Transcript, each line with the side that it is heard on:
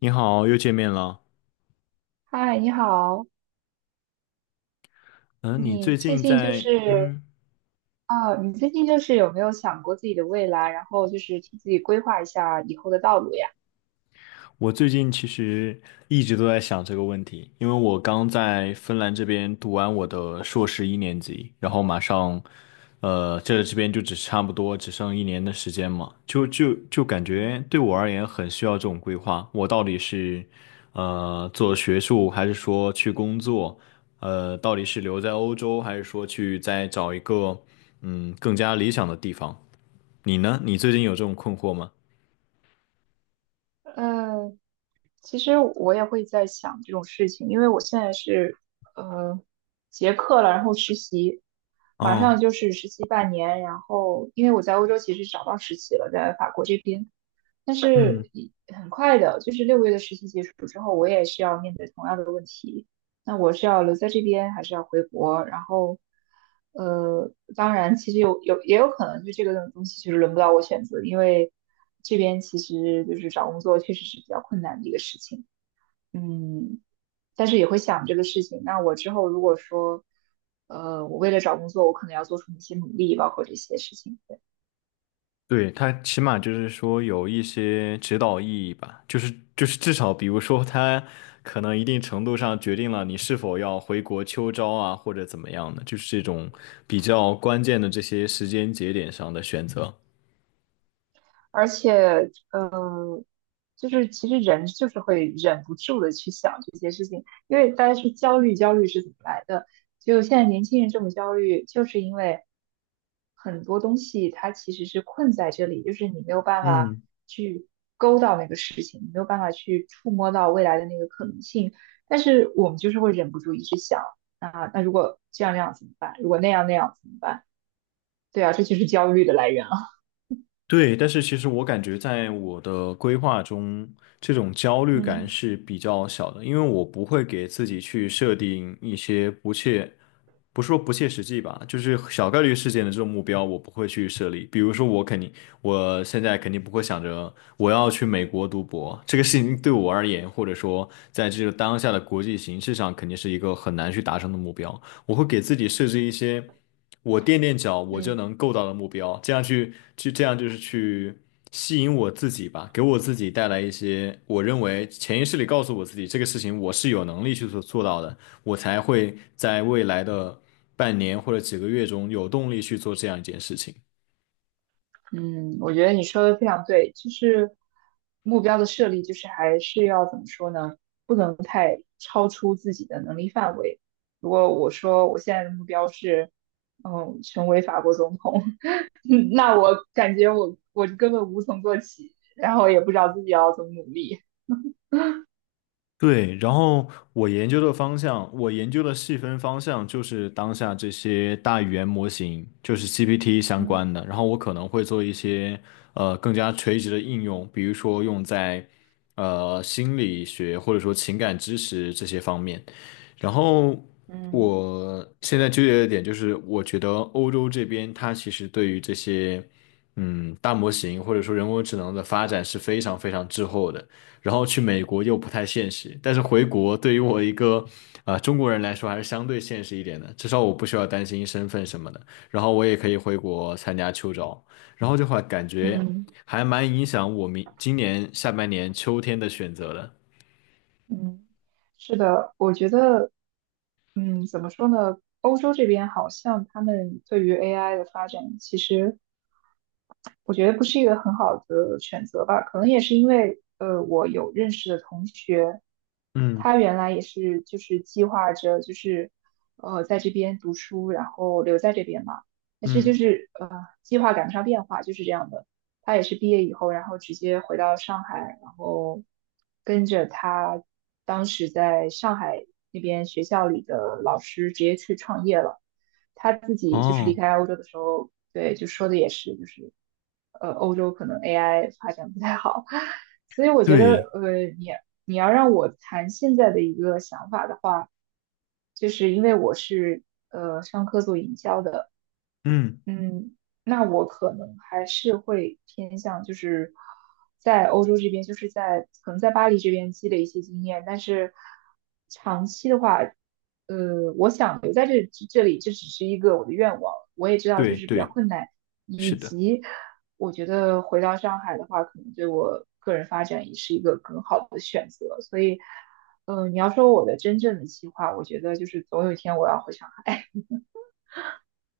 left: 你好，又见面了。
right: 嗨，你好，
left: 嗯，你
right: 你
left: 最
right: 最
left: 近
right: 近就
left: 在……
right: 是
left: 嗯，
right: 你最近就是有没有想过自己的未来，然后就是替自己规划一下以后的道路呀？
left: 我最近其实一直都在想这个问题，因为我刚在芬兰这边读完我的硕士一年级，然后马上，这边就差不多只剩一年的时间嘛，就感
right: 嗯
left: 觉对我而言很需要这种规划。我到底是，做学术，还是说去工作？到底是留在欧洲，还是说去再找一个，更加理想的地方？你呢？你最近有这种困惑吗？
right: 嗯,其实我也会在想这种事情，因为我现在是呃结课了，然后实习，马上
left: 哦，
right: 就是实习半年，然后因为我在欧洲其实找到实习了，在法国这边，但是
left: 嗯，
right: 一很快的，就是六个月的实习结束之后，我也是要面对同样的问题，那我是要留在这边，还是要回国？然后，当然，其实有也有可能，就这个东西其实轮不到我选择，因为这边其实就是找工作确实是比较困难的一个事情。嗯，但是也会想这个事情。那我之后如果说，我为了找工作，我可能要做出一些努力，包括这些事情。对，
left: 对，他起码就是说有一些指导意义吧，就是至少比如说他可能一定程度上决定了你是否要回国秋招啊，或者怎么样的，就是这种比较关键的这些时间节点上的选择。
right: 而且，嗯。就是其实人就是会忍不住的去想这些事情，因为大家说焦虑，焦虑是怎么来的？就现在年轻人这么焦虑，就是因为很多东西它其实是困在这里，就是你没有办法
left: 嗯。
right: 去勾到那个事情，你没有办法去触摸到未来的那个可能性，但是我们就是会忍不住一直想啊，那如果这样那样怎么办？如果那样那样怎么办？对啊，这就是焦虑的来源啊。
left: 对，但是其实我感觉在我的规划中，这种焦虑感
right: 嗯。
left: 是比较小的，因为我不会给自己去设定一些不切，不是说不切实际吧，就是小概率事件的这种目标，我不会去设立。比如说，我肯定，我现在肯定不会想着我要去美国读博，这个事情对我而言，或者说在这个当下的国际形势上，肯定是一个很难去达成的目标。我会给自己设置一些我垫垫脚我就
right: 嗯，
left: 能够到的目标，这样就是去吸引我自己吧，给我自己带来一些我认为潜意识里告诉我自己这个事情我是有能力去做到的，我才会在未来的半年或者几个月中有动力去做这样一件事情。
right: 嗯，我觉得你说的非常对，就是目标的设立，就是还是要怎么说呢？不能太超出自己的能力范围。如果我说我现在的目标是，嗯，成为法国总统，那我感觉我根本无从做起，然后也不知道自己要怎么努力。
left: 对，然后我研究的方向，我研究的细分方向就是当下这些大语言模型，就是 GPT 相关
right: 嗯
left: 的。然后我可能会做一些更加垂直的应用，比如说用在心理学或者说情感知识这些方面。然后
right: 嗯
left: 我现在纠结的点就是，我觉得欧洲这边它其实对于这些大模型或者说人工智能的发展是非常非常滞后的。然后去美国又不太现实，但是回国对于我一个中国人来说还是相对现实一点的，至少我不需要担心身份什么的，然后我也可以回国参加秋招，然后这块感觉
right: 嗯。
left: 还蛮影响我明今年下半年秋天的选择的。
right: 嗯，是的，我觉得，嗯，怎么说呢？欧洲这边好像他们对于 AI 的发展，其实我觉得不是一个很好的选择吧，可能也是因为，我有认识的同学，
left: 嗯
right: 他原来也是就是计划着就是，在这边读书，然后留在这边嘛，但是
left: 嗯，
right: 计划赶不上变化，就是这样的。他也是毕业以后，然后直接回到上海，然后跟着他当时在上海那边学校里的老师直接去创业了。他自己就是离
left: 哦，
right: 开欧洲的时候，对，就说的也是，就是,欧洲可能 AI 发展不太好，所以我觉得，
left: 对
right: 你要让我谈现在的一个想法的话，就是因为我是商科做营销的，
left: 嗯。
right: 嗯，那我可能还是会偏向就是在欧洲这边，就是在可能在巴黎这边积累一些经验，但是长期的话，我想留在这里，这只是一个我的愿望。我也知道就
left: 对
right: 是比较
left: 对，
right: 困难，以
left: 是的。
right: 及我觉得回到上海的话，可能对我个人发展也是一个更好的选择。所以，你要说我的真正的计划，我觉得就是总有一天我要回上海。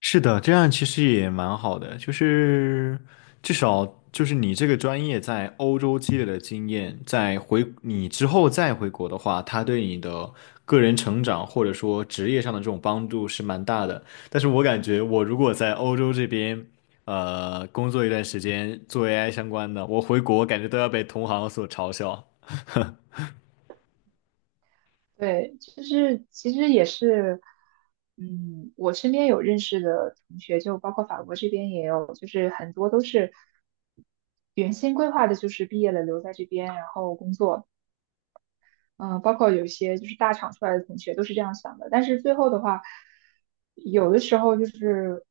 left: 是的，这样其实也蛮好的，就是至少就是你这个专业在欧洲积累的经验，在回你之后再回国的话，它对你的个人成长或者说职业上的这种帮助是蛮大的。但是我感觉我如果在欧洲这边，呃，工作一段时间做 AI 相关的，我回国感觉都要被同行所嘲笑。
right: 对，就是其实也是，嗯，我身边有认识的同学，就包括法国这边也有，就是很多都是原先规划的，就是毕业了留在这边，然后工作。包括有一些就是大厂出来的同学都是这样想的。但是最后的话，有的时候就是，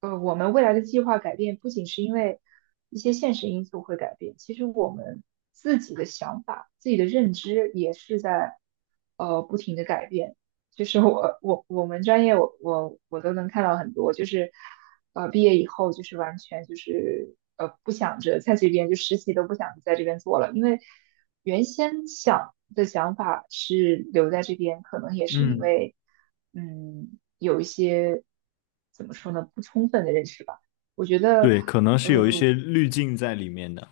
right: 我们未来的计划改变，不仅是因为一些现实因素会改变，其实我们自己的想法、自己的认知也是在不停的改变。就是我们专业我都能看到很多，就是毕业以后就是完全就是不想着在这边就实习都不想在这边做了，因为原先想的想法是留在这边，可能也是因
left: 嗯。
right: 为嗯有一些怎么说呢不充分的认识吧。我觉得
left: 对，可能是有一
right: 呃
left: 些滤镜在里面的。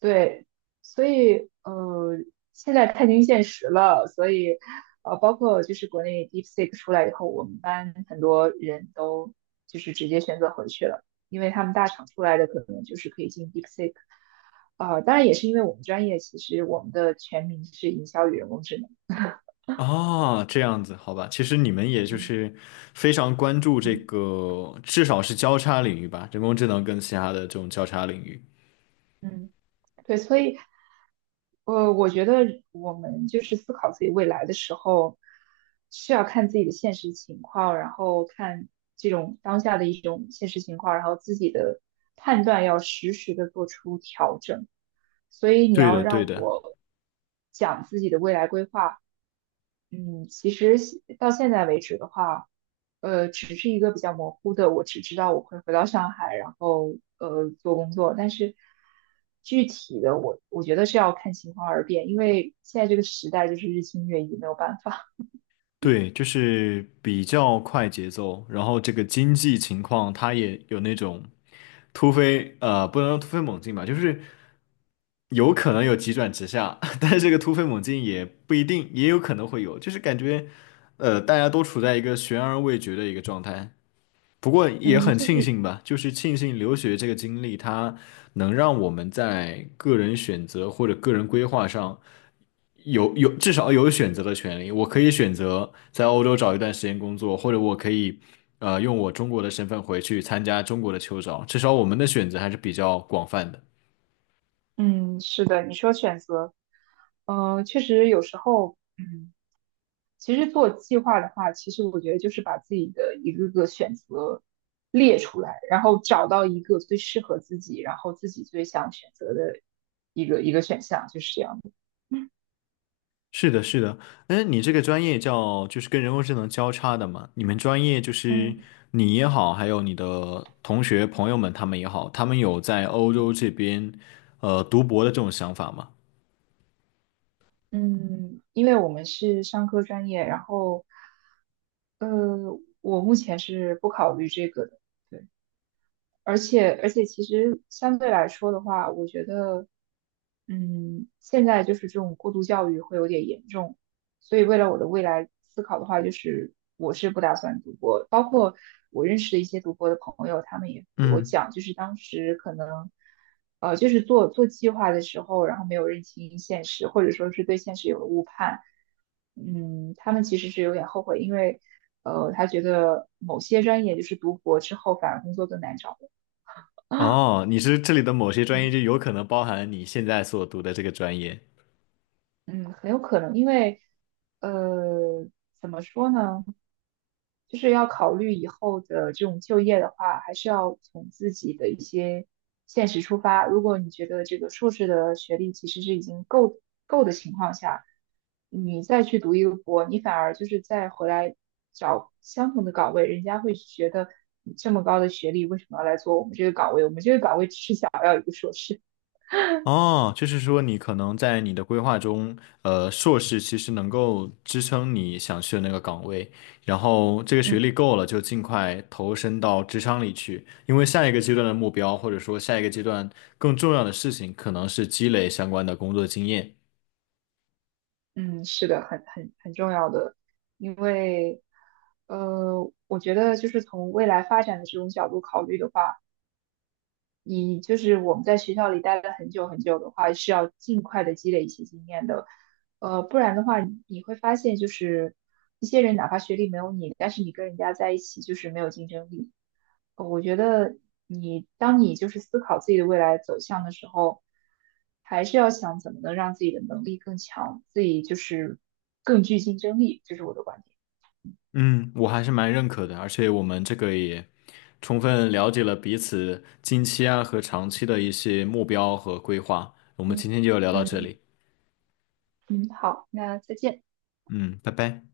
right: 对，所以现在看清现实了，所以包括就是国内 DeepSeek 出来以后，我们班很多人都就是直接选择回去了，因为他们大厂出来的可能就是可以进 DeepSeek,当然也是因为我们专业其实我们的全名是营销与人工智能，
left: 啊，这样子，好吧，其实你们也就
right: 嗯。
left: 是非常关注这
right: 嗯
left: 个，至少是交叉领域吧，人工智能跟其他的这种交叉领域。
right: 嗯，对，所以。我觉得我们就是思考自己未来的时候，是要看自己的现实情况，然后看这种当下的一种现实情况，然后自己的判断要实时的做出调整。所以你
left: 对
right: 要
left: 的，对
right: 让
left: 的，
right: 我讲自己的未来规划，嗯，其实现到现在为止的话，只是一个比较模糊的，我只知道我会回到上海，然后做工作，但是具体的我觉得是要看情况而变，因为现在这个时代就是日新月异，没有办法。
left: 对，就是比较快节奏，然后这个经济情况它也有那种突飞，呃，不能说突飞猛进吧，就是有可能有急转直下，但是这个突飞猛进也不一定，也有可能会有，就是感觉，呃，大家都处在一个悬而未决的一个状态。不过 也
right: 嗯，
left: 很
right: 就
left: 庆
right: 是
left: 幸吧，就是庆幸留学这个经历，它能让我们在个人选择或者个人规划上有至少有选择的权利。我可以选择在欧洲找一段时间工作，或者我可以用我中国的身份回去参加中国的秋招。至少我们的选择还是比较广泛的。
right: 嗯，是的，你说选择，嗯，确实有时候，嗯。其实做计划的话，其实我觉得就是把自己的一个个选择列出来，然后找到一个最适合自己，然后自己最想选择的一个一个选项，就是这样的。
left: 是的，是的，嗯，你这个专业叫就是跟人工智能交叉的嘛？你们专业就是
right: 嗯。
left: 你也好，还有你的同学朋友们他们也好，他们有在欧洲这边读博的这种想法吗？
right: 嗯，因为我们是商科专业，然后呃，我目前是不考虑这个的。对。而且其实相对来说的话，我觉得，嗯，现在就是这种过度教育会有点严重，所以为了我的未来思考的话，就是我是不打算读博。包括我认识的一些读博的朋友，他们也给我
left: 嗯，
right: 讲，就是当时可能，就是做计划的时候，然后没有认清现实，或者说是对现实有了误判，嗯，他们其实是有点后悔，因为。他觉得某些专业就是读博之后反而工作更难找，啊，
left: 哦，你是这里的某些专业
right: 嗯
left: 就有可能包含你现在所读的这个专业。
right: 嗯，很有可能，因为呃，怎么说呢，就是要考虑以后的这种就业的话，还是要从自己的一些现实出发。如果你觉得这个硕士的学历其实是已经够的情况下，你再去读一个博，你反而就是再回来找相同的岗位，人家会觉得你这么高的学历，为什么要来做我们这个岗位？我们这个岗位只是想要一个硕士。
left: 哦，就是说你可能在你的规划中，呃，硕士其实能够支撑你想去的那个岗位，然后这个 学
right: 嗯。
left: 历够了，就尽快投身到职场里去，因为下一个阶段的目标，或者说下一个阶段更重要的事情，可能是积累相关的工作经验。
right: 嗯，是的，很重要的，因为，我觉得就是从未来发展的这种角度考虑的话，你就是我们在学校里待了很久很久的话，是要尽快的积累一些经验的，不然的话你会发现就是一些人哪怕学历没有你，但是你跟人家在一起就是没有竞争力。我觉得当你就是思考自己的未来走向的时候，还是要想怎么能让自己的能力更强，自己就是更具竞争力，这是我的观点。
left: 嗯，我还是蛮认可的，而且我们这个也充分了解了彼此近期啊和长期的一些目标和规划。我们今
right: 嗯。
left: 天就聊到这
right: 嗯，
left: 里，
right: 嗯，好，那再见。
left: 嗯，拜拜。